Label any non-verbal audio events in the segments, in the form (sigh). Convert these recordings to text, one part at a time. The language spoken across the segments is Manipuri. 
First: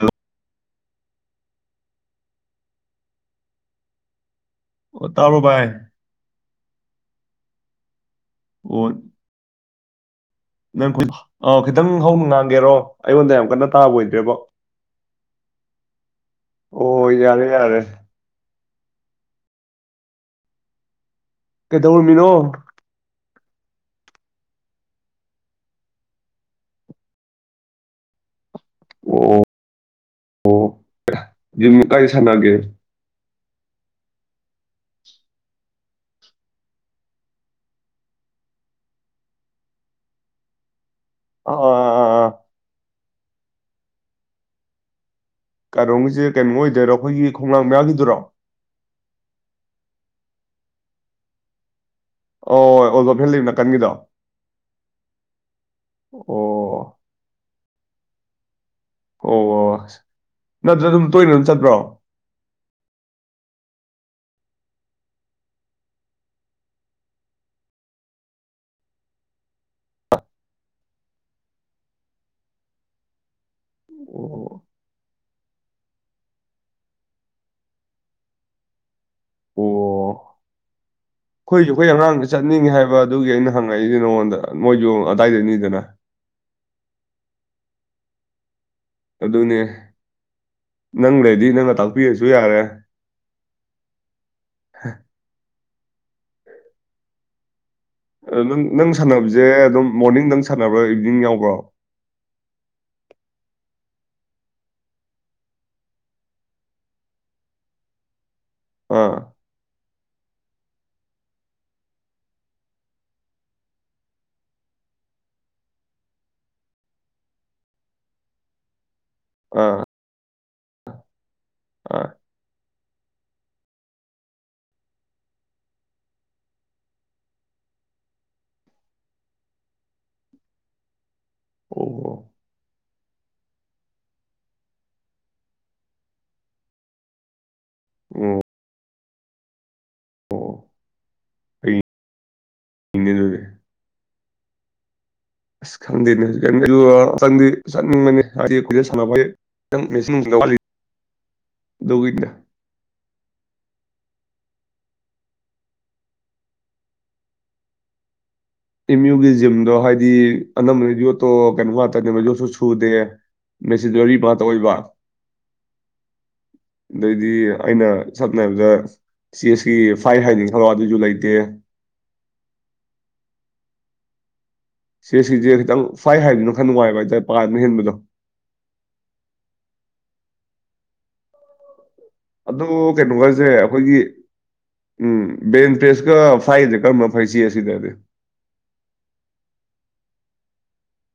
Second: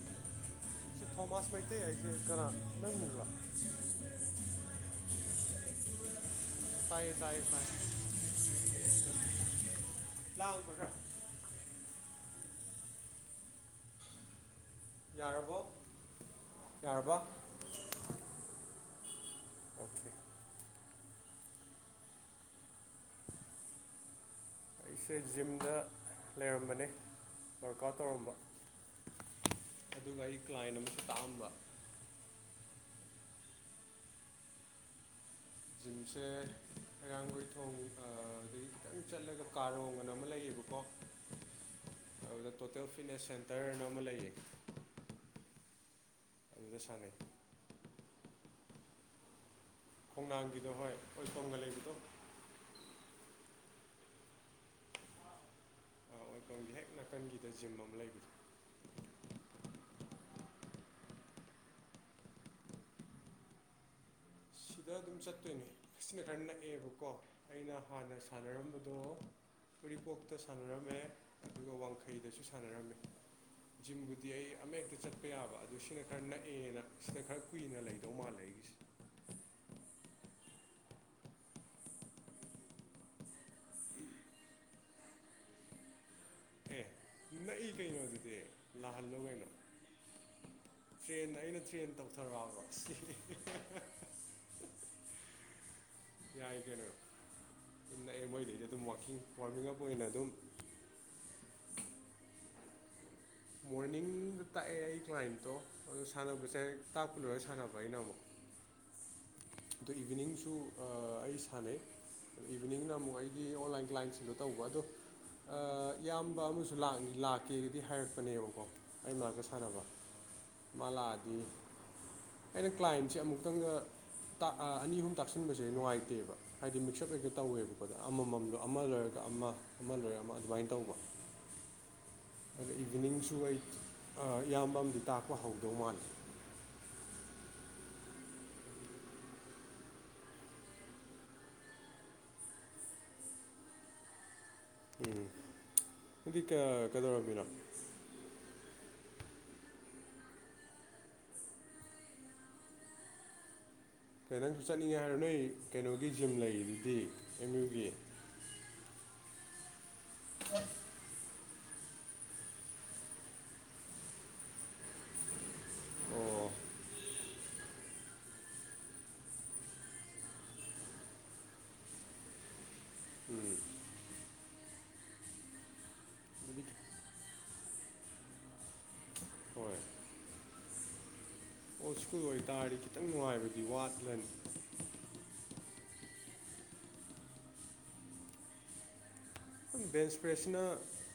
ꯑ ꯊꯄꯇꯩ ꯑꯩꯁꯦ ꯀꯔ ꯅꯂ ꯑꯣ ꯇꯔꯣꯕꯥꯥꯏ ꯑꯣ ꯅꯪ ꯑ ꯈꯤꯇꯪ ꯍꯧꯅ ꯉꯥꯡꯒꯦꯔꯣ ꯑꯩꯉꯣꯟꯗ ꯌꯥꯝ ꯀꯟꯅ ꯇꯥꯕ ꯑꯣꯏꯗ꯭ꯔꯦꯕ ꯑꯣ ꯌꯥꯔꯕ ꯌꯥꯔ ꯌꯥꯔ ꯀꯩꯗꯧꯔꯝꯃꯤꯅꯣ ꯑꯩꯁꯦ ꯖꯤꯝꯗ ꯂꯩꯔꯝꯕꯅꯦ ꯋꯥꯔꯀ ꯑꯥꯎꯠ ꯇꯧꯔꯝꯕ ꯑꯣ ꯑꯗꯨꯒ ꯑꯩ ꯀ꯭ꯂꯥꯏꯟ ꯑꯃꯁꯨ ꯇꯥꯛꯑꯝꯕ ꯑꯣ ꯀꯥꯏ ꯁꯅꯒꯦ ꯟꯁꯦ ꯍꯔꯥꯡꯒꯣꯏ ꯊꯣꯡ ꯑꯗꯗꯒꯤ ꯈꯤꯇꯪ ꯆꯠꯂꯒ ꯀꯥꯔꯣꯡꯒꯅ ꯑꯃ ꯂꯩꯌꯦꯕꯀꯣ ꯑꯥ ꯑꯥ ꯑꯥ ꯑꯥ ꯑꯥ ꯑꯗꯨꯗ ꯇꯣꯇꯦꯜ ꯐꯤꯠꯅꯦꯁ ꯁꯦꯟꯇꯔꯅ ꯑꯃ ꯂꯩꯌꯦ ꯀꯥꯔꯣꯝꯒꯤꯁꯦ ꯀꯩꯅꯣ ꯑꯗꯨꯗ ꯑꯣꯏꯗꯣꯏꯔꯣ ꯁꯥꯟꯅꯩ ꯑꯩꯈꯣꯏꯒꯤ ꯈꯣꯂꯥꯡ ꯃ ꯌꯥꯒꯤꯗꯨꯔꯣ ꯈꯣꯡꯅꯥꯡꯒꯤꯗꯣ ꯍꯣꯏ ꯑꯣꯏꯇꯣꯡꯒ ꯂꯩꯕꯗꯣ ꯑꯣ ꯑꯣꯖꯣ ꯐꯤꯜꯂꯤ ꯅꯥꯀꯟꯒꯤꯗꯣ ꯑ ꯑꯣ ꯑꯣꯏꯕꯪꯒꯤ ꯍꯦꯛ ꯅꯥꯀꯟꯒꯤꯗ ꯖꯤꯝ ꯑꯃꯝ ꯑꯣ ꯑꯣꯁ ꯅꯠꯇ꯭ꯔ ꯑꯗꯨꯝ ꯇꯣꯏꯅ ꯑꯗꯨꯝ ꯆꯠꯄ꯭ꯔꯣ ꯁꯤꯗ ꯑꯗꯨꯝ ꯆꯠꯇꯣꯏꯅꯦ ꯁꯤꯅ ꯈꯔ ꯅꯛꯑꯦꯕꯀꯣ ꯑꯩꯅ ꯍꯥꯟꯅ ꯁꯥꯟꯅꯔꯝꯕꯗꯣ ꯎꯔꯤꯄꯣꯛꯇ ꯁꯥꯟꯅꯔꯝꯃꯦ ꯑꯗꯨꯒ ꯋꯥꯡꯈꯩꯗꯁꯨ ꯁꯥꯟꯅꯔꯝꯃꯦ ꯖꯤꯝꯕꯨꯗꯤ ꯑꯩ ꯑꯃ ꯍꯦꯛꯇ ꯆꯠꯄ ꯌꯥꯕ ꯑꯗꯨ ꯁꯤꯅ ꯈꯔ ꯅꯛꯑꯦꯅ ꯁꯤꯅ ꯈꯔ ꯀꯨꯏꯅ ꯂꯩꯗꯧ ꯃꯥꯜꯂꯦ ꯑꯩꯒꯤꯁꯦ (inaudible) ꯑꯩꯈꯣꯏꯁꯨ ꯑꯩꯈꯣꯏ ꯑꯉꯥꯡꯗ ꯆꯠꯅꯤꯡꯉꯦ ꯍꯥꯏꯕ ꯑꯗꯨꯒꯤ ꯑꯩꯅ ꯍꯪꯉꯛꯏꯁ ꯅꯉꯣꯟꯗ ꯃꯣꯏꯁꯨ ꯑꯗꯨꯗꯥꯏꯗꯅꯤꯗꯅ ꯑꯦ ꯅꯛꯏ ꯀꯩꯅꯣ ꯑꯗꯨꯗꯤ ꯂꯥꯛꯍꯜꯂꯣ ꯀꯩꯅꯣ ꯑꯗꯨꯅꯦ ꯅꯪ ꯇ꯭ꯔꯦꯟꯗ ꯂꯩꯔꯗꯤ ꯑꯩꯅ ꯅꯪꯅ ꯇ꯭ꯔꯦꯟ ꯇꯥꯛꯄꯤꯔꯁꯨ ꯇꯧꯊꯔꯛꯑꯕ ꯍꯥ ꯌꯥꯏ ꯀꯅꯣ ꯅ ꯅꯪ ꯁꯥꯟꯅꯕꯁꯦ ꯑꯗꯨꯝ ꯃꯣꯔꯅꯤꯡ ꯅꯪ ꯁꯥꯟꯅꯕ꯭ꯔꯣ ꯏꯚꯤꯅꯤꯡ ꯌꯥꯎꯕ꯭ꯔꯣ ꯃꯣꯔꯅꯤꯡ ꯗ ꯇꯥꯛꯑꯦ ꯑꯩ ꯀ꯭ꯂꯥꯏꯟꯇꯣ ꯑꯗꯨꯣ ꯁꯥꯟꯅꯕꯁꯦ ꯇꯥꯛꯄ ꯂꯣꯏꯔꯒ ꯁꯥꯟꯅꯕ ꯑꯩꯅ ꯑꯃꯨꯛ ꯑꯥ ꯑꯗꯣ ꯏꯚꯤꯅꯤꯡꯁꯨ ꯑꯩ ꯁꯥꯟꯅꯩ ꯏꯚꯤꯅꯤꯡꯅ ꯑꯃꯨꯛ ꯑꯩꯒꯤ ꯑꯣꯟꯂꯥꯏꯟ ꯀ꯭ꯂꯥꯏꯟꯁꯤꯡꯗꯣ ꯇꯧꯕ ꯑꯗꯣ ꯏꯌꯥꯝꯕ ꯑꯃꯁꯨ ꯂꯥꯛꯀꯦꯒꯗꯤ ꯍꯥꯏꯔꯛꯄꯅꯦꯕꯀꯣ ꯑꯩ ꯃꯥꯒ ꯁꯥꯟꯅꯕ ꯃꯥꯂꯥꯛꯑꯗꯤ ꯑ ꯑꯩꯅ ꯀ꯭ꯂꯥꯏꯟꯁꯦ ꯑꯃꯨꯛꯇꯪꯒ ꯑꯅꯤ ꯑꯍꯨꯝ ꯇꯥꯛꯁꯤꯟꯕꯁꯦ ꯅꯨꯡꯉꯥꯏꯇꯦꯕ ꯍꯥꯏꯗꯤ ꯃꯤꯛꯁꯑꯞ ꯑꯣꯏꯒ ꯇꯧꯋꯦꯕꯀꯣꯗ ꯑꯃꯃꯝꯗꯣ ꯑꯃ ꯂꯣꯏꯔ ꯑꯗꯨꯒ ꯑꯃ ꯑꯃ ꯂꯣꯏꯔꯒ ꯑꯃ ꯑꯗꯨꯃꯥꯏꯅ ꯇꯧꯕ ꯑꯣ ꯑꯗ ꯏꯚꯤꯅꯤꯡꯁꯨ ꯑꯩ ꯏꯌꯥꯝꯕ ꯑꯃꯗꯤ ꯇꯥꯛꯄ ꯍꯧꯗꯧ ꯃꯥꯜꯂꯦ (inaudible) ꯑꯣ ꯑꯣ ꯏ ꯂꯦ ꯎꯝ ꯑ ꯑꯗꯨꯗꯤ ꯈꯟꯗꯅꯦꯅꯤꯡꯅꯤ ꯀꯩꯗꯧꯔꯝꯃꯤꯅꯣ ꯀ ꯁꯥꯟꯅꯕꯩ ꯃꯦꯆꯤꯡ ꯂꯤ ꯗꯣꯒꯤꯗ ꯀ ꯅꯪꯁꯨ ꯆꯠꯅꯤꯡꯉꯦ ꯍꯥꯏꯔꯣ ꯅꯣꯏ ꯀꯩꯅꯣꯒꯤ ꯖꯤꯝ ꯂꯩꯗꯨꯗꯤ ꯑꯦꯝ ꯌꯨꯒꯤ ꯑꯦꯝ ꯌꯨꯒꯤ ꯖꯤꯝꯗꯣ ꯍꯥꯏꯗꯤ ꯑꯅꯝꯕꯅ ꯌꯣꯠꯇꯣꯞ ꯀꯣ ꯋꯥꯇꯅꯦ ꯃꯗꯨꯁꯨ ꯁꯨꯗꯦ ꯃꯦꯁꯤꯇ ꯑꯣꯏꯕ ꯑꯣ ꯑꯗꯩꯗꯤ ꯑꯩꯅ ꯁꯝꯅ ꯍꯥꯏꯔꯕꯗ ꯆꯁꯀꯤ ꯐꯥꯏ ꯍꯥꯏꯅꯤ ꯈꯜꯂ ꯑꯗꯨꯏꯁꯨ ꯂꯩꯇꯦ ꯎꯝ ꯁꯦ ꯁꯤꯁꯦ ꯈꯤꯇꯪ ꯁꯥꯏ ꯍꯥꯏꯔꯤꯅꯣ ꯑꯗꯨꯗꯤ ꯈꯟꯅ ꯋꯥꯏꯕ ꯍꯥꯏꯇꯥꯔꯦ ꯄꯥꯗꯨꯅ ꯍꯦꯟꯕꯗꯣ ꯍꯣꯏ ꯑꯣꯜ ꯁ꯭ꯀꯨꯜ ꯑꯗꯨ ꯑꯣꯏꯇꯥꯔꯗꯤ ꯈꯤꯇꯪ ꯀꯩꯅꯣꯒꯁꯦ ꯅꯨꯡꯉꯥꯏꯕꯗꯤ ꯑꯩꯈꯣꯏꯒꯤ ꯋꯥꯠꯂꯅꯤ ꯎꯝ ꯕꯦꯟ ꯄ꯭ꯔꯦꯁ ꯀ ꯐꯥꯏꯗꯦ ꯀꯅ ꯐꯩꯁꯤꯁꯤꯗꯗꯤ ꯕꯦꯟ ꯁꯄ꯭ꯔꯦꯁꯤꯅ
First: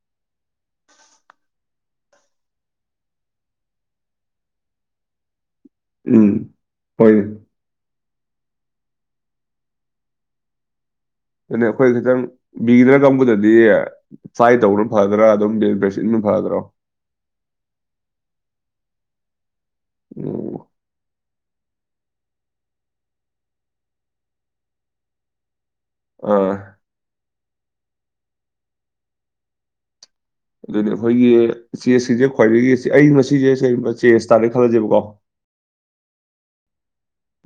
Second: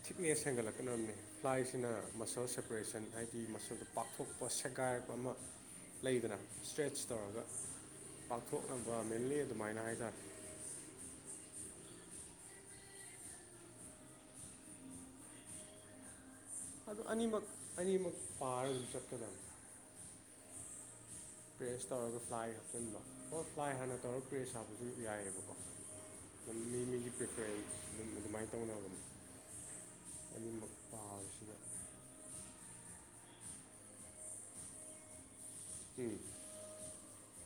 ꯊꯤꯛꯅꯦꯁ ꯍꯦꯟꯒꯠꯂꯛꯀꯕ ꯄ꯭ꯂꯥꯏꯁꯤꯅ ꯃꯁꯜ ꯁꯦꯄꯔꯦꯁꯟ ꯍꯥꯏꯗꯤ ꯃꯁꯜꯗꯨꯣ ꯄꯥꯛꯊꯣꯛꯄ ꯁꯦꯒꯥꯏꯔꯛꯄ ꯑꯃ ꯎꯝ ꯂꯩꯗꯅ ꯏꯁꯇ꯭ꯔꯦꯠꯆ ꯍꯣꯏꯅꯦ ꯇꯧꯔꯒ ꯄꯥꯊꯣꯛ ꯃꯤꯂꯅꯤ ꯑꯗꯨꯃꯥꯏꯅꯥ ꯍꯥꯏꯗꯔ ꯑꯗꯨ ꯑꯩꯈꯣꯏ ꯈꯤꯇꯪ ꯕꯤꯒꯤꯅꯔꯒꯝꯕꯗꯗꯤ ꯐꯥꯏ ꯇꯧꯕꯅ ꯐꯗ꯭ꯔꯥ ꯑꯗꯨꯝꯦꯁꯤꯟ ꯐꯗ꯭ꯔꯣ ꯑꯗꯨ ꯑꯅꯤꯃꯛ ꯑꯅꯤꯃꯛ ꯄꯥꯔ ꯑꯗꯨꯝ ꯆꯠꯀꯗꯕ ꯑꯣ ꯄ꯭ꯔꯦꯁ ꯇꯧꯔꯒ ꯐ꯭ꯂꯥꯏ ꯍꯥꯞꯆꯤꯟꯕꯣ ꯑꯣ ꯐ꯭ꯂꯥꯏ ꯍꯥꯟꯅ ꯇꯧꯔꯒ ꯄ꯭ꯔꯦꯁ ꯍꯥꯞꯄꯁꯨ ꯌꯥꯏꯑꯕꯀꯣ ꯑꯥ ꯑꯗꯨꯝ ꯃꯤ ꯃꯤꯒꯤ ꯑꯗꯨꯃꯥꯏꯅ ꯇꯧꯅ ꯑꯗꯨꯅꯤ ꯑꯗꯨꯗꯤ ꯑꯩꯈꯣꯏꯒꯤ ꯆꯦꯁꯁꯤꯡꯁꯦ ꯈ꯭ꯋꯥꯏꯗꯒꯤ ꯑꯩ ꯉꯁꯤꯁꯦ ꯀꯒꯨꯝꯕ ꯆꯦꯖ ꯇꯥꯔꯦ ꯈꯜꯂꯁꯦꯕꯀꯣ ꯎꯝ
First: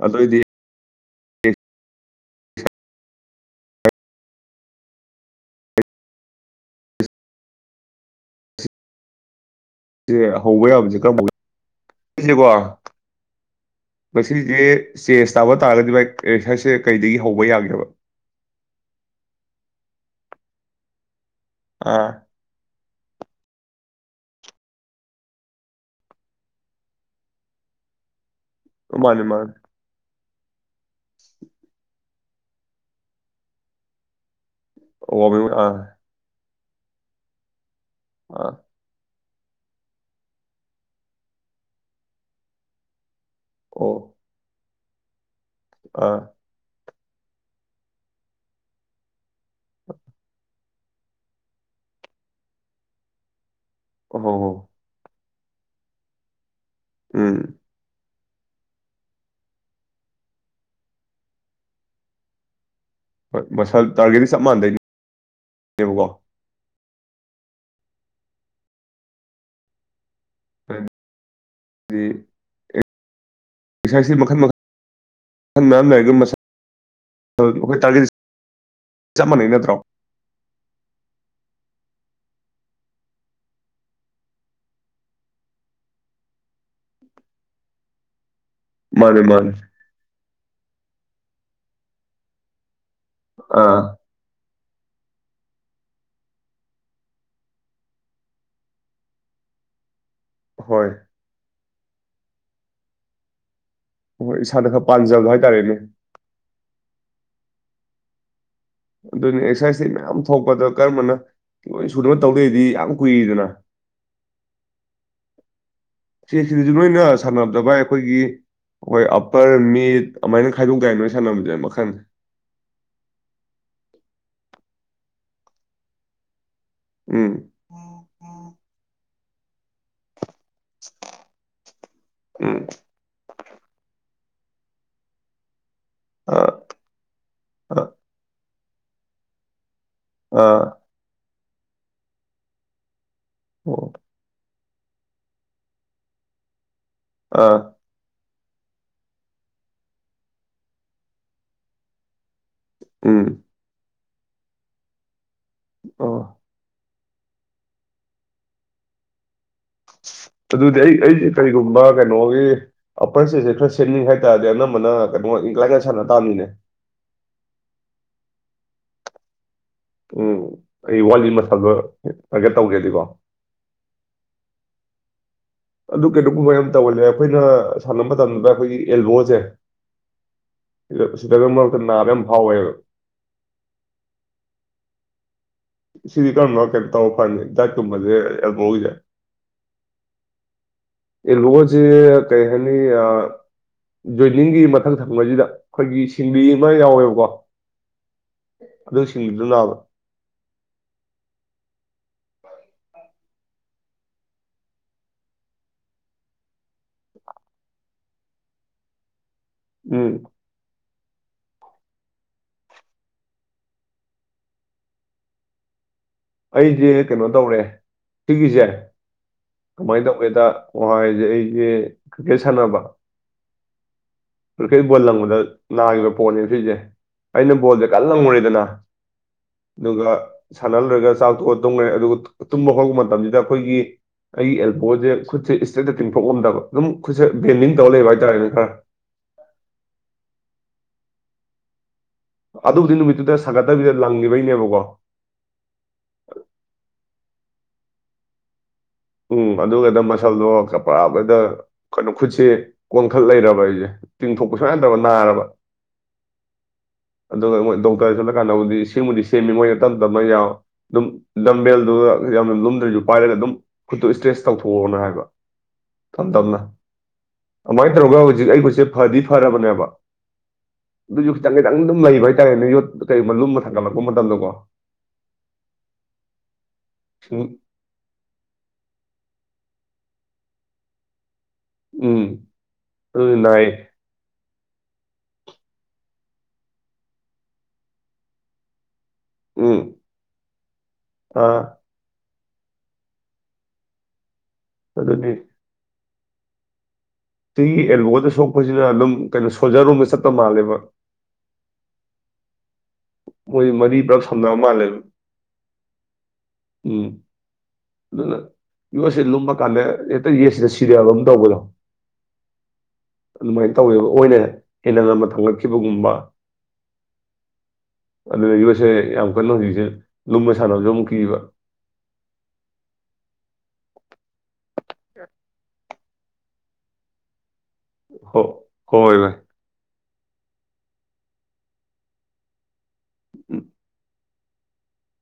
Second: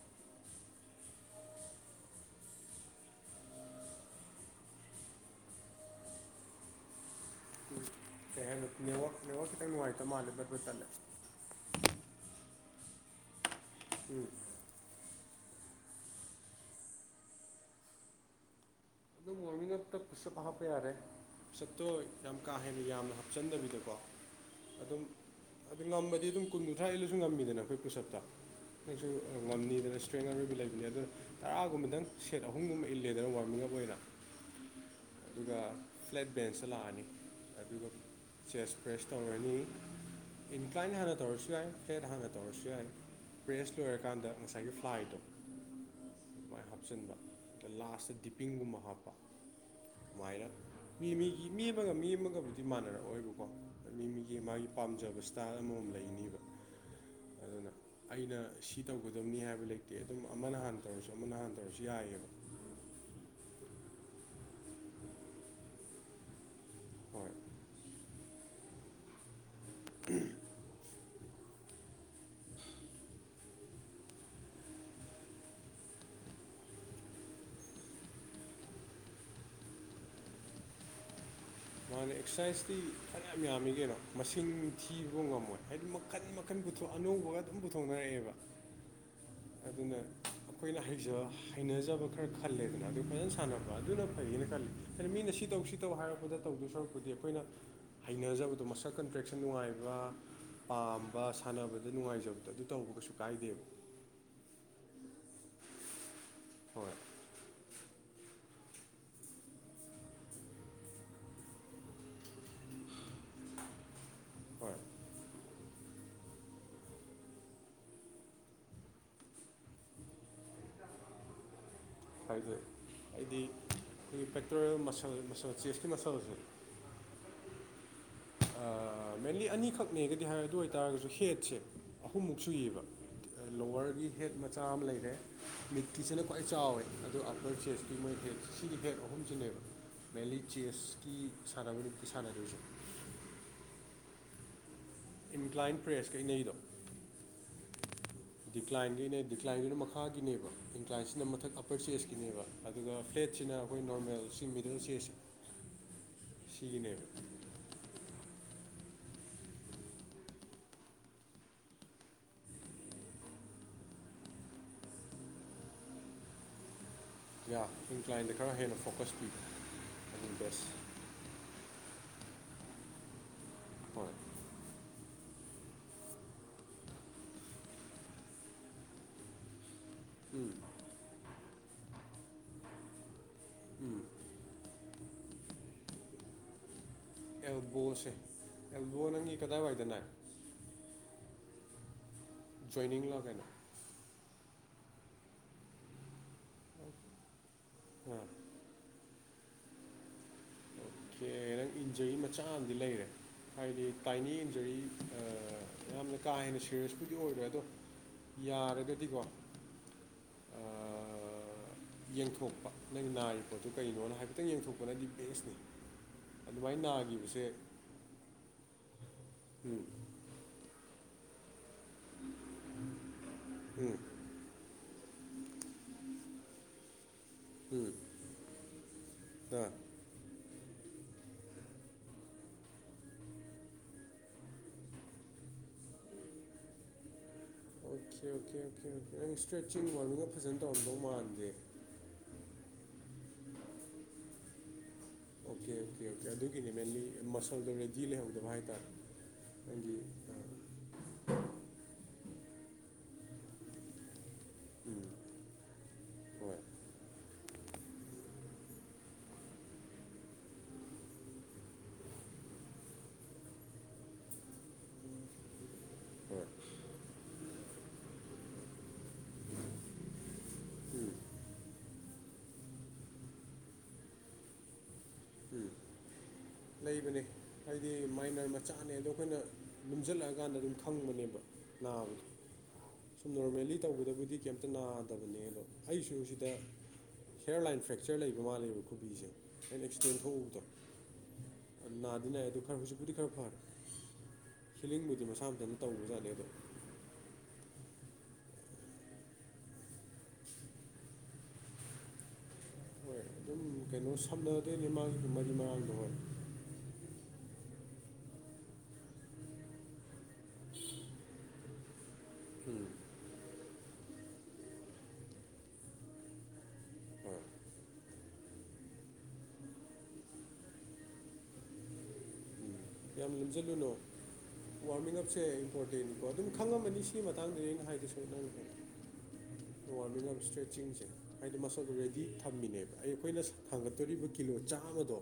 ꯑꯗꯗꯤ ꯇꯦꯟꯅꯦꯌ ꯦ ꯍꯧꯕ ꯌꯥꯕꯁꯦ ꯀꯔꯝꯕꯅꯀꯣ ꯎꯝ ꯄꯁꯦ ꯆꯦꯁ ꯆꯥꯕ ꯇꯥꯔꯒꯗꯤ ꯚꯥꯏ ꯔꯦꯁꯔꯁꯦ ꯀꯩꯗꯒꯤ ꯍꯧꯕ ꯌꯥꯒꯦꯕ ꯑꯅꯇ ꯄꯁꯞꯄ ꯍꯥꯞꯄ ꯌꯥꯔꯦ ꯄꯁꯠꯇꯣ ꯑꯥ ꯌꯥꯝ ꯀꯥ ꯍꯦꯟꯅ ꯌꯥꯝꯅ ꯍꯥꯞꯆꯤꯟꯗꯕꯤꯗꯀꯣ ꯑꯗꯨꯝ ꯑꯗꯨ ꯉꯝꯃꯗꯤ ꯑꯗꯨꯝ ꯀꯨꯟꯊ ꯊ꯭ꯔꯥ ꯍꯜꯂꯁꯨ ꯉꯝꯃꯤꯗꯅ ꯑꯩꯈꯣꯏ ꯄꯨꯁꯞꯇ ꯁꯨ ꯃꯥꯅꯦ ꯃꯥꯅꯦ ꯃꯟꯅꯤꯗꯅ ꯏꯁ꯭ꯔꯦꯡ ꯑꯔꯣꯏꯕ ꯂꯩꯕꯅꯦ ꯑꯗꯨꯣ ꯇꯔꯥꯒꯨꯝꯕꯗꯪ ꯁꯦꯠ ꯑꯍꯨꯝꯒꯨꯝꯕ ꯏꯜꯂꯦꯗꯅ ꯋꯥꯔꯃꯤꯡ ꯑꯞ ꯑꯣꯏꯔꯥ ꯑꯣ ꯃꯥꯅꯦ ꯑꯗꯨꯒ ꯑꯥ ꯐ꯭ꯂꯦꯠ ꯕꯦꯟꯁꯇ ꯂꯥꯛꯑꯅꯤ ꯑꯗꯨꯒ ꯑꯥ ꯆꯦꯁ ꯐ꯭ꯔꯦꯁ ꯇꯧꯔꯅꯤ ꯏꯟꯀ꯭ꯂꯥꯏꯟ ꯍꯥꯟꯅ ꯇꯧꯔꯁꯨ ꯌꯥꯏ ꯐꯦꯠ ꯍꯥꯟꯅ ꯇꯧꯔꯁꯨ ꯌꯥꯏ ꯑꯦꯛꯁꯄ꯭ꯔꯦꯁ ꯑꯣ ꯂꯣꯏꯔꯀꯥꯟꯗ ꯉꯁꯥꯏꯒꯤ ꯐ꯭ꯂꯥꯏꯠꯇꯣ ꯑꯥ ꯍꯥꯞꯆꯤꯟꯕ ꯑ ꯂꯥꯁꯇ ꯗꯤꯄꯤꯡꯒꯨꯝꯕ ꯍꯥꯞꯄ ꯑꯗꯨꯃꯥꯏꯅ ꯃꯤ ꯃꯤꯒꯤ ꯃꯤ ꯑꯃꯒ ꯃꯤ ꯑꯃꯒꯕꯨꯗꯤ ꯃꯥꯟꯅꯔꯛꯑꯣꯏꯕꯀꯣ ꯃꯤ ꯃꯤꯒꯤ ꯃꯥꯒꯤ ꯑꯣ ꯄꯥꯝꯖꯕꯁꯤꯗ ꯏꯁꯄꯤꯇꯥꯜ ꯑꯃꯃꯝ ꯂꯩꯅꯤꯕ ꯎꯝ ꯑꯗꯨꯅ ꯑꯩꯅ ꯁꯤ ꯇꯧꯒꯗꯕꯅꯤ ꯍꯥꯏꯕ ꯂꯩꯇꯦ ꯑꯗꯨꯝ ꯑꯃꯅ ꯍꯥꯟꯅ ꯇꯧꯔꯁꯨ ꯑꯃꯅ ꯍꯥꯟꯅ ꯇꯧꯔꯁꯨ ꯌꯥꯏꯌꯦꯕ ꯍꫭꯏ ꯃꯁꯜ ꯇꯥꯔꯒꯦꯛꯇꯤ ꯆꯞ ꯃꯥꯟꯗꫭꯏꯅꯦ ꯌꯦꯡꯉꯨꯀꫭ ꯍꯣꯏ ꯎꯝ ꯑꯩ ꯗꯤ ꯑꯦꯛꯁꯥꯏꯁꯤ ꯃꯈꯜ ꯃꯈꯜ ꯑꯗꯥꯟ ꯂꯩꯔꯒ ꯃꯁꯜ ꯑꯈꯣꯏ ꯇꯥꯔꯉꯦꯠ ꯆꯞ ꯃꯥꯟꯅꯩ ꯅꯠꯇ꯭ꯔꯣ ꯑꯗꯨꯅ ꯑꯦꯛꯁ꯭ꯔꯁꯥꯏꯇꯤ ꯐꯩꯅꯥꯝ ꯌꯥꯝꯃꯤ ꯀꯩꯅꯣ ꯃꯁꯤꯡ ꯊꯤꯕ ꯕꯨꯛ ꯉꯝꯃꯣꯏ ꯍꯥꯏꯗꯤ ꯃꯈꯟ ꯃꯈꯟ ꯄꯨꯊꯣꯛꯑ ꯑꯅꯧꯕꯒ ꯑꯗꯨꯝ ꯄꯨꯊꯣꯛꯅꯔꯛꯑꯦꯕ ꯃꯥꯅꯦ ꯃꯥꯅꯦ ꯑꯗꯨꯅ ꯑꯩꯈꯣꯏꯅ ꯍꯖ ꯍꯩꯅꯖꯕ ꯈꯔ ꯈꯜꯂꯦꯗꯅ ꯑꯗꯨ ꯐꯖꯟ ꯁꯥꯟꯅꯕ ꯑꯥ ꯑꯗꯨꯅ ꯐꯩꯌꯦꯅ ꯈꯜꯂꯤ ꯍꯥꯏꯗꯤ ꯃꯤꯅ ꯁꯤ ꯇꯧ ꯁꯤ ꯇꯧ ꯍꯥꯏꯔꯛꯄꯗ ꯇꯧꯗꯣꯏ ꯁꯔꯨꯛꯄꯨꯗꯤ ꯑꯩꯈꯣꯏꯅ ꯍꯩꯅꯖꯕꯗꯣ ꯃꯁꯜ ꯀꯟꯇ꯭ꯔꯦꯛꯁꯟ ꯅꯨꯡꯉꯥꯏꯕ ꯍꯣꯏ ꯄꯥꯝꯕ ꯁꯥꯟꯅꯕꯗ ꯅꯨꯡꯉꯥꯏꯖꯕꯗꫭ ꯑꯗꯨ ꯇꯧꯕ ꯀꯩꯁꯨ ꯀꯥꯏꯗꯦꯕ ꯑꫭ ꯏꯁꯥꯗ ꯈꯔ ꯄꯥꯟꯖꯕ ꯍꯥꯏꯇꯥꯔꯦꯅꯦ ꯍꯣꯏ ꯑꯗꯨꯅ ꯑꯦꯛꯁ꯭ꯔꯁꯥꯏꯇꯤ ꯃꯌꯥꯝ ꯊꯣꯛꯄꯗ ꯀꯔꯝꯕꯅ ꯂꯣꯏ ꯁꯨꯅꯕ ꯇꯧꯂꯩꯔꯗꯤ ꯌꯥꯝ ꯀꯨꯏꯗꯅ ꯍꯣꯏ ꯆꯦꯁ ꯁꯤꯗꯤ ꯅꫭꯏꯅ ꯁꯥꯟꯅꯕꯗ ꯕꯥꯏ ꯑꯩꯈꯣꯏꯒꯤ ꯍꯣꯏ ꯑꯞꯄꯔ ꯃꯤꯠ ꯑꯃꯥꯟꯅ ꯈꯥꯏꯗꯣꯛ ꯇꯥꯏ ꯅꯣꯏ ꯁꯥꯟꯅꯕꯗꯤ ꯃꯈꯟ ꯈꯥꯏꯗꫭꯛ ꯑꯦ ꯑꯩꯗꯤ ꯊꯨꯞ ꯄꯦꯇ꯭ꯔꯣꯂꯦꯜ ꯃꯁꯜ ꯃꯁꯜ ꯆꯦꯁꯀꯤ ꯃꯁꯜꯖꯦ ꯎꯝ ꯑꯩ ꯃꯦꯟꯂꯤ ꯑꯅꯤ ꯈꯛꯅꯦꯒꯗꯤ ꯍꯥꯏꯔꯒ ꯑꯗꯨ ꯑꯣꯏꯇꯥꯔꯒꯖꯨ ꯍꯦꯠꯁꯦ ꯑꯍꯨꯝꯃꯨꯛ ꯎꯝ ꯁꯨꯏꯌꯦꯕ ꯑ ꯂꫭꯋ꯭ꯔꯉꯤ ꯍꯦꯠ ꯃꯆꯥ ꯑꯃ ꯂꯩꯔꯦ ꯃꯤꯠꯀꯤꯁꯤꯅ ꯈ꯭ꯋꯥꯏ ꯑꯥ ꯆꯥꯎꯋꯦ ꯑꯗꯨ ꯑꯞꯄ꯭ꯔ ꯑꯥ ꯆꯦꯁꯇꯤ ꯃꫭꯏ ꯈꯦꯛ ꯁꯤꯒꯤ ꯈꯦꯠ ꯑꯍꯨꯝꯁꯤꯅꯦꯕ ꯃꯦꯟꯂꯤ ꯑꯥ ꯆꯦꯁꯀꯤ ꯁꯥꯟꯅꯕ ꯅꯨꯃꯤꯠꯀꯤ ꯁꯥꯟꯅ ꯗꫭꯏꯖꯦ ꯑꯣ ꯏꯟꯀ꯭ꯂꯥꯏꯟ ꯄ꯭ꯔꯦꯁ ꯀ ꯏꯟ ꯅꯩꯗꫭ ꯑꯥ ꯗꯤꯀ꯭ꯂꯥꯏꯟꯒꯤꯅꯦ ꯗꯤꯀ꯭ꯂꯥꯏꯟꯒꯤꯅ ꯃꯈꯥꯒꯤꯅꯦꯕ ꯏꯟꯀ꯭ꯂꯥꯏꯟꯁꯤꯅ ꯃꯊꯛ ꯑꯞꯄꯔ ꯆꯦꯁꯀꯤꯅꯦꯕ ꯑꯗꯨꯒ ꯎꯝ ꯐ꯭ꯂꯦꯠꯁꯤꯅ ꯑꯩꯈꯣꯏ ꯅꯣꯔꯃꯦꯜ ꯆꯤꯡꯕꯤꯗꯨꯅ ꯆꯦꯁ ꯑꫭ ꯏꯅꯦ (unintelligible) ꯑꯗꯨꯗꯤ ꯑꯩ ꯑꯩ ꯀꯔꯤꯒꯨꯝꯕ ꯀꯩꯅꯣꯒꯤ ꯑꯄꯔ ꯆꯦꯁꯁꯦ ꯈꯔ ꯁꯦꯝꯅꯤꯡ ꯍꯥꯏ ꯇꯔꯗꯤ ꯑꯅꯝꯕꯅ ꯀꯩꯕꫭꯟ ꯏꯟꯀ꯭ꯂꯥꯏꯟꯗ ꯁꯥꯟꯅ ꯇꯕꯅꯤꯅꯦ ꯌꯥ ꯏꯟꯀ꯭ꯂꯥꯏꯟꯗ ꯈꯔ ꯍꯦꯟꯅ ꯐꯣꯀꯁ ꯄꯤꯕ ꯑꯗꯨꯝ ꯎꯝ ꯕꯦꯁ ꯑꯩ ꯋꯥꯠꯂꯤ ꯃꯁꯜꯗꯣ ꯇꯥꯔꯒꯦꯠ ꯇꯧꯒꯦꯗꯤꯀꯣ ꯍꯣꯏ ꯑꯗꯨ ꯀꯅꫭꯒꯨꯝꯕ ꯌꯥꯝ ꯇꯧꯍꯜꯂꯦ ꯑꯩꯈꯣꯏꯅ ꯁꯥꯟꯅꯕ ꯃꯇꯝꯗ ꯑꯩꯈꯣꯏꯒꯤ ꯑꯦꯜꯕꯣꯁꯦ ꯎꯝ ꯏꯌꯦ ꯁꯤꯇ꯭ꯔꯝ ꯃ ꯈꯨꯛ ꯅꯥꯕ ꯌꯥꯝ ꯐꯥꯎ꯭ꯋꯦꯕ ꯎꯝ ꯁꯤꯗꯤ ꯀꯔꯝꯕ ꯀꯩꯝ ꯇꯧ ꯑꯦꯜꯕꯣꯁꯦ ꯑꯦꯜꯕꯣ ꯅꯪꯒꯤ ꯀꯗꯥꯏꯋꯥꯏꯗꯅꯥꯏ ꯑꯦꯜꯕꫭ ꯁꯤ ꯀꯩꯍꯥꯏꯅꯤ ꯑ ꯀꯩꯅꯣ ꯒꫭꯟ ꯈꯨꯅꯤꯡꯉꯤ ꯃꯊꯪ ꯊꯪꯕꯖꯤꯗ ꯑꯈꯣꯏꯒꯤ ꯁꯤꯡꯂꯤ ꯑꯃ ꯑꯥ ꯌꯥꯎꯋꯦꯕꯀꯣ ꯑꯗꯨ ꯁꯤꯡꯂꯤꯗꫭ ꯅꯕꯔꫭ ꯏꯟꯖꯩ ꯃꯆꯥ ꯑꯃꯗꯤꯗꯤ ꯂꯩꯔꯦ ꯍꯥꯏꯗꯤ ꯇꯥꯏꯅꯤ ꯏꯟꯖꯔꯤ ꯌꯥꯝꯅ ꯀꯥ ꯍꯦꯟꯅ ꯁꯦꯔꯤꯌꯁꯄꯨꯗꯤ ꯑꯣꯏꯔ꯭ꯔꯦ ꯑꯗꯣ ꯌꯥꯔꯒꯗꯤꯀꯣ ꯎꯝ ꯌꯦꯡꯊꯣꯛꯄ ꯅꯪꯒꯤ ꯅꯥꯔꯤꯕ ꯄꯣꯠꯇꯨ ꯀꯩꯅꯣꯅ ꯍꯥꯏꯐꯦꯠꯇꯪ ꯌꯦꯡꯊꯣꯛꯄꯅꯗꯤ ꯕꯦꯁꯅꯤ ꯑꯗꯨꯃꯥꯏꯅ ꯑꯩꯁꯦ ꯀꯩꯅꯣ ꯅꯥꯈꯤꯕꯁꯦ ꯇꯧꯔꯦ ꯁꯤꯒꯤꯁꯦ ꯎꯝ ꯀꯃꯥꯏꯅ ꯇꯧꯒꯦꯗ ꯑꯣ ꯍꯥꯏꯁꯦ ꯑꯩꯁꯦ ꯀ꯭ꯔꯤꯀꯦꯠ ꯁꯥꯟꯅꯕ ꯎꯝ ꯀꯔꯤ ꯒꯣꯜ ꯂꯪꯕꯗ ꯅꯥꯈꯤꯕ ꯄꯣꯠꯅꯦ ꯁꯤꯁꯦ ꯑꯩꯅ ꯕꯣꯜꯁꯦ ꯎꯝ ꯀꯟꯅ ꯂꯪꯉꯨꯔꯔꯤꯗꯅ ꯑꯥ ꯑꯗꯨꯒ ꯁꯥꯟꯅꯍꯜꯂꯣꯏꯨꯔꯒ ꯆꯥꯛꯊꯣꯛꯑꯒ ꯇꯨꯝꯈ꯭ꯔꯦ ꯑꯗꯨꯒ ꯇꯨꯝꯕ ꯍꯧꯔꯛꯄ ꯃꯇꯝꯁꯤꯗ ꯑꯩꯈꯣꯏꯒꯤ ꯑꯩꯒꯤ ꯑꯦꯜꯕꯣꯁꯦ ꯈꯨꯠꯁꯦ ꯏꯁꯇ꯭ꯔꯔꯤꯛꯇ ꯇꯤꯡꯊꯣꯛꯂꯝꯗꯕ ꯑꯗꯨꯝ ꯈꯨꯠꯁꯦ ꯕꯦꯟꯗꯤ ꯇꯧ ꯂꯩ ꯑꯣꯀꯦ ꯑꯣꯀꯦ ꯍꯥꯏꯇꯥꯔꯦꯃꯤꯀ ꯑꯣꯀꯦ ꯑꯣꯀꯦ ꯅꯪ ꯏꯁꯇ꯭ꯔꯦꯠꯆꯤꯡ ꯋꯥꯔꯃꯤꯡꯒ ꯐꯖꯅ ꯇꯧꯔꯝꯗꯧ ꯃꯥꯟꯗꯦ ꯑꯗꯨꯕꯨꯗꯤ ꯅꯨꯃꯤꯠꯇꯨꯗ ꯁꯥꯒꯠꯇꯕꯤꯗ ꯂꯪꯈꯤꯕꯩꯅꯦꯕꯀꯣ ꯑꯣꯀꯦ ꯑꯣꯀꯦ ꯑꯣꯀꯦ ꯑꯗꯨꯒꯤꯅꯤ ꯃꯦꯟꯂꯤ ꯃꯁꯜꯗꯣ ꯔꯦꯗꯤ ꯂꯩꯍꯧꯗꯕ ꯍꯥꯏꯇꯥꯔꯦ ꯎꯝ ꯍꯥꯏꯗꯤ ꯑꯗꯨꯒꯅ ꯃꯁꯜꯗꯣ ꯀꯄꯔꯥꯕꯗ ꯀꯩꯅꯣ ꯈꯨꯠꯁꯦ ꯀꯣꯟꯈꯠ ꯂꯩꯔꯕ ꯑꯩꯁꯦ ꯇꯤꯡꯊꯣꯛꯄ ꯁꯨꯡꯌꯥ ꯌꯥꯗꯕ ꯎꯝ ꯅꯥꯔꯕ ꯍꯣꯏ ꯑꯗꯨꯒ ꯃꯣꯏ ꯗꯣꯛꯇꯔꯗ ꯆꯠꯂꯀꯥꯟꯗꯕꯨꯗꯤ ꯁꯤꯡꯕꯨꯗꯤ ꯁꯦꯝꯃꯤ ꯃꯣꯏꯅ ꯇꯞꯅ ꯇꯞꯅ ꯌꯥꯎꯝ ꯂꯝꯕꯦꯜꯗꯨ ꯌꯥꯝꯅ ꯂꯨꯝꯗ꯭ꯔꯁꯨ ꯄꯥꯏꯔꯒ ꯑꯗꯨꯝ ꯈꯨꯠꯇꯨ ꯏꯁꯇ꯭ꯔꯦꯁ ꯇꯧꯊꯣꯛꯑꯣꯅ ꯍꯥꯏꯕ ꯇꯝ ꯍꯣꯏ ꯇꯝꯅ ꯑꯗꯨꯃꯥꯏꯅ ꯇꯧꯔꯒ ꯍꯧꯖꯤꯛ ꯑꯩ ꯄꯣꯠꯁꯦ ꯐꯗꯤ ꯐꯔꯕꯅꯦꯕ ꯎꯝ ꯑꯗꯨꯁꯨ ꯈꯤꯇꯪ ꯈꯤꯇꯪ ꯑꯗꯨꯝ ꯂꯩꯕ ꯍꯥꯏꯇꯥꯔꯦ ꯅ ꯌꯣꯠ ꯀꯩ ꯂꯨꯝ ꯑꯃ ꯊꯥꯡꯒꯠꯂꯛꯄ ꯃꯇꯝꯗꯀꯣ ꯎꯝ ꯂꯩꯕꯅꯦ ꯎꯝ ꯍꯥꯏꯗꯤ ꯃꯥꯏ ꯏ ꯆꯥꯅꯩ ꯑꯗꯣ ꯑꯩꯈꯣꯏꯅ ꯃꯟꯁꯤꯜꯂꯛꯑꯀꯥꯟꯗ ꯑꯗꯨꯝ ꯈꯪꯕꯅꯦꯕ ꯅꯥꯕꯗꯣ ꯎꯝ ꯁꯨꯝ ꯑꯗꯨꯗꯤ ꯅꯥꯏ ꯅꯣꯔꯃꯦꯜꯂꯤ ꯇꯧꯕꯗꯕꯨꯗꯤ ꯀꯩꯝꯇ ꯅꯥꯗꯕꯅꯦ ꯑꯗꯣ ꯑꯩꯁꯨ ꯁꯤꯗ ꯍꯦꯌꯔ ꯂꯥꯏꯟ ꯐ꯭ꯔꯦꯛꯆꯔ ꯂꯩꯕ ꯃꯥꯜꯂꯦꯕꯀꯣ ꯈꯨꯨꯕꯤꯁꯦ ꯎꯝ ꯑꯩꯅ ꯑꯦꯛꯁꯇꯦꯟ ꯊꯣꯛꯎꯕꯗꯣ ꯑꯥ ꯅꯥꯗꯤ ꯅꯥꯏ ꯑꯗꯨ ꯈꯔ ꯍꯧꯖꯤꯛꯄꯨꯗꯤ ꯈꯔ ꯐꯔꯦ ꯐꯤꯂꯤꯡꯕꯨꯗꯤ ꯑꯗꯨꯅꯤ ꯃꯁꯥ ꯃꯊꯟꯇ ꯇꯧꯕꯖꯥꯠꯅꯦ ꯑꯗ ꯑꯦꯜꯕꯣꯗ ꯁꯣꯛꯄꯁꯤꯅ ꯑꯗꯨꯝ ꯀꯩꯅꯣ ꯁꯣꯜꯖꯔꯨꯝꯕ ꯆꯠꯄ ꯃꯥꯜꯂꯦꯕ ꯍꯣꯏ ꯑꯗꯨꯝ ꯃꯣꯏ ꯃꯔꯤ ꯀꯩꯅꯣ ꯄꯨꯂꯞ ꯁꯝꯅꯕ ꯁꯝꯅꯗꯦꯅꯦ ꯃꯥꯜꯂꯦꯕ ꯃꯥ ꯃꯒꯤ ꯃꯔꯥꯡꯗ ꯍꯣꯏ ꯎꯝ ꯑꯗꯨꯅ ꯌꯣꯠꯁꯤ ꯂꯨꯝꯃ ꯀꯥꯟꯗ ꯍꯦꯛꯇ ꯌꯦꯠꯁꯤꯗ ꯁꯤꯔꯑꯕ ꯑꯃ ꯇꯧꯕꯗꯣ ꯎꯝ ꯑꯗꯨꯃꯥꯏꯅ ꯇꯧꯋꯦꯕ ꯑꯣꯏꯅ ꯍꯦꯟꯅ ꯉꯝꯕ ꯊꯝꯒꯠꯈꯤꯕꯒꯨꯝꯕ ꯍꯣꯏ (unintelligible) ꯑꯗꯨꯅ ꯌꯣꯠꯁꯦ ꯌꯥꯝ ꯀꯟꯅ ꯍꯧꯖꯤꯛꯁꯦ ꯂꯨꯝꯅ ꯁꯥꯟꯅꯕꯁꯨ ꯑꯃꯨꯛ ꯀꯤꯕ ꯎꯝ ꯌꯥꯝ ꯂꯨꯝꯁꯤꯜꯂꯨꯅꯣ ꯋꯥꯔꯃꯤꯡ ꯑꯞꯁꯦ ꯏꯝꯄꯣꯔꯇꯦꯟꯀꯣ ꯑꯗꯨꯝ ꯈꯪꯉꯝꯃꯅꯤ ꯁꯤꯒꯤ ꯃꯇꯥꯡꯗꯅꯤ ꯍꯥꯏꯗꯤ ꯁ ꯍꯣ ꯑꯗꯨꯒ ꯍꯣꯏ ꯚꯥꯏ ꯏꯁꯇ꯭ꯔꯦꯠꯆꯤꯡꯁꯦ ꯍꯥꯏꯗꯤ ꯃꯁꯛꯗꯣ ꯔꯦꯗꯤ ꯊꯝꯃꯤꯅꯦꯕ ꯑꯩ ꯑꯩꯈꯣꯏꯅ ꯊꯥꯡꯒꯠꯇꯣꯔꯤꯕ ꯀꯤꯂꯣ ꯆꯥꯝꯃꯗꯣ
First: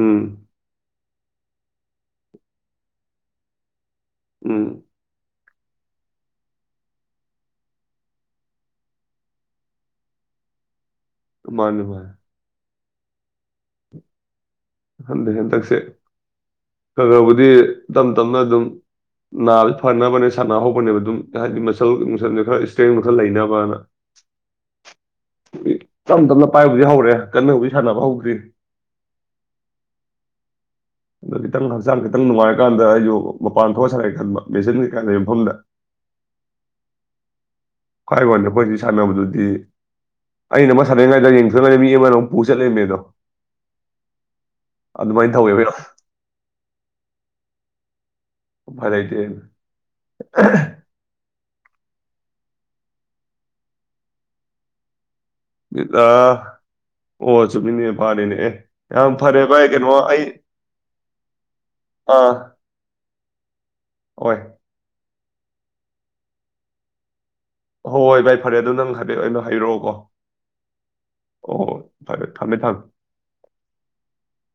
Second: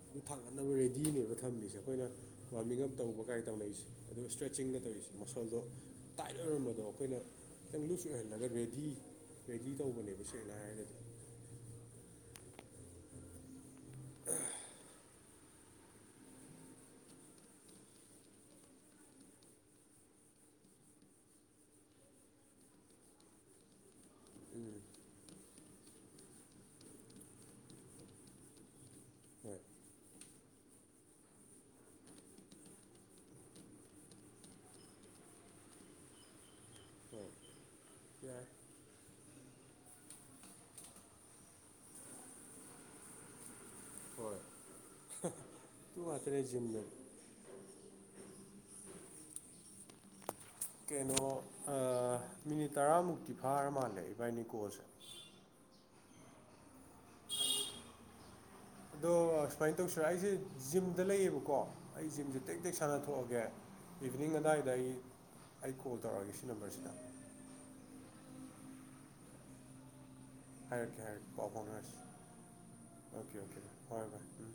ꯎꯝ ꯑꯗꯨ ꯊꯥꯡꯅꯠꯅꯕ ꯔꯦꯗꯤꯅꯦꯕ ꯊꯝꯃꯤꯁꯦ ꯑꯩꯈꯣꯏꯅ ꯋꯥꯔꯃꯤꯡ ꯑꯞ ꯇꯧꯕ ꯀꯥꯏ ꯇꯧꯅꯔꯤꯁꯦ ꯑꯗꯨꯝ ꯎꯝ ꯏꯁꯇ꯭ꯔꯦꯆꯤꯡꯅ ꯇꯧꯔꯤꯁꯤ ꯃꯈꯜꯗꯣ ꯇꯥꯏꯠ ꯑꯣꯏꯔꯝꯕꯗꯣ ꯑꯩꯈꯣꯏꯅ ꯈꯤꯇꯪ ꯂꯨꯁ ꯑꯣꯏꯍꯜꯂꯒ ꯔꯦꯗꯤ ꯔꯦꯗꯤ ꯇꯧꯕꯅꯦꯕ ꯁꯦꯡꯅ ꯍꯥꯏꯔꯒꯗꯤ ꯃꯥꯂꯨ ꯍꯥꯏ ꯍꯟꯊꯩ ꯍꯟꯇꯛꯁꯦ ꯈ ꯈꯔꯕꯨꯗꯤ ꯇꯞ ꯇꯞꯅ ꯑꯗꯨꯝ ꯅꯥꯁꯦ ꯐꯅꯕꯅꯦ ꯁꯥꯟꯅꯍꯧꯕꯅꯦꯕ ꯑꯗꯨꯝ ꯍꯥꯏꯕꯗꯤ ꯃꯁꯜ ꯃꯁꯜꯁ ꯈꯔ ꯏꯁꯇ꯭ꯔꯦꯡ ꯈꯔ ꯂꯩꯅꯕꯅ ꯎꯝ (unintelligible) ꯇꯞ ꯇꯞꯅ ꯄꯥꯏꯕꯨꯗꯤ ꯍꯧꯔꯦ ꯀꯟꯅꯕꯨꯗꯤ ꯁꯥꯟꯅꯕ ꯍꯧꯗ꯭ꯔꯤ ꯍꯣꯏ (unintelligible) ꯑꯗꯣ ꯈꯤꯇꯪ ꯍꯛꯆꯥꯡ ꯈꯤꯇꯪ ꯅꯨꯡꯉꯥꯏꯔꯀꯥꯟꯗ ꯑꯩꯁꯨ ꯃꯄꯥꯟ ꯊꯣꯛꯑ ꯁꯥꯟꯅꯦ ꯈꯟꯕ ꯃꯦꯆꯤꯟ ꯀꯩꯀꯥ ꯂꯩ ꯃꯐꯝꯗ ꯍꯣꯏ ꯀꯥꯏ ꯌꯥꯏ ꯋꯥꯔꯅꯦꯕ ꯄꯗꯤ ꯁꯃꯦꯗꯨ ꯁꯤ ꯑꯩꯅ ꯑꯃ ꯁꯥꯗꯅꯤꯡꯉꯥꯏꯗ ꯌꯦꯡꯊꯣꯛꯒꯅꯦ ꯃꯤ ꯑꯃꯅ ꯑꯃꯨꯛ ꯄꯨ ꯆꯠꯂꯕꯃꯦ ꯑꯗꯣ ꯇ ꯑꯇꯔ ꯤꯟꯗ ꯐꯔꯥꯏꯇ ꯀꯩꯅꯣ ꯃꯤꯅꯤꯠ ꯇꯔꯥꯃꯨꯛꯇꯤ ꯐꯥꯔ ꯃꯥꯜꯂꯦ ꯏꯕꯥꯅꯤꯀꯣꯁꯦ ꯗ ꯍ ꯆꯃꯤꯅꯦ ꯐꯥꯔꯦꯅꯦ ꯑꯦ ꯑꯗꯣ ꯌꯥꯝ ꯐꯔꯦ ꯚꯥꯏ ꯁꯨꯃꯥꯏꯅ ꯀꯩꯅꯣ ꯇꯧꯁꯤꯔ ꯑꯩ ꯑꯩꯁꯦ ꯖꯤꯝꯗ ꯂꯩꯌꯦꯕꯀꯣ ꯑꯩ ꯑꯥ ꯖꯤꯝꯁꯦ ꯇꯦꯛ ꯇꯦꯛ ꯁꯥꯟꯅ ꯊꯣꯛꯣꯛꯑꯒꯦ ꯏꯚꯤꯅꯤꯡ ꯍꯣꯏ ꯑꯗꯨꯗꯥꯋꯥꯏꯗ ꯑꯩ ꯑꯩ ꯀꯣꯜ ꯇꯧꯔꯛꯑꯒꯦ ꯁꯤ ꯅꯝꯕꯔꯁꯤꯗ ꯍꯣꯏ ꯍꯣꯏ ꯚꯥꯏ ꯐꯔꯦ ꯑꯗꯨꯣ ꯅꯪ ꯍꯥꯏꯐꯦꯠ ꯑꯩꯅꯣ ꯍꯥꯏꯔꯛꯑꯣꯀꯣ ꯍꯥꯏꯔꯛꯀꯦ ꯍꯥꯏꯔꯛꯀꯦ ꯄꯥꯎ ꯑꯣ ꯍꯣꯏ ꯐꯥꯎꯅꯔꯁꯤ ꯐꯔꯦ ꯊꯝꯃꯦ ꯊꯝꯃꯦ ꯑꯣꯀꯦ ꯑꯣꯀꯦ ꯍꯣꯏ ꯚꯥꯏ ꯎꯝ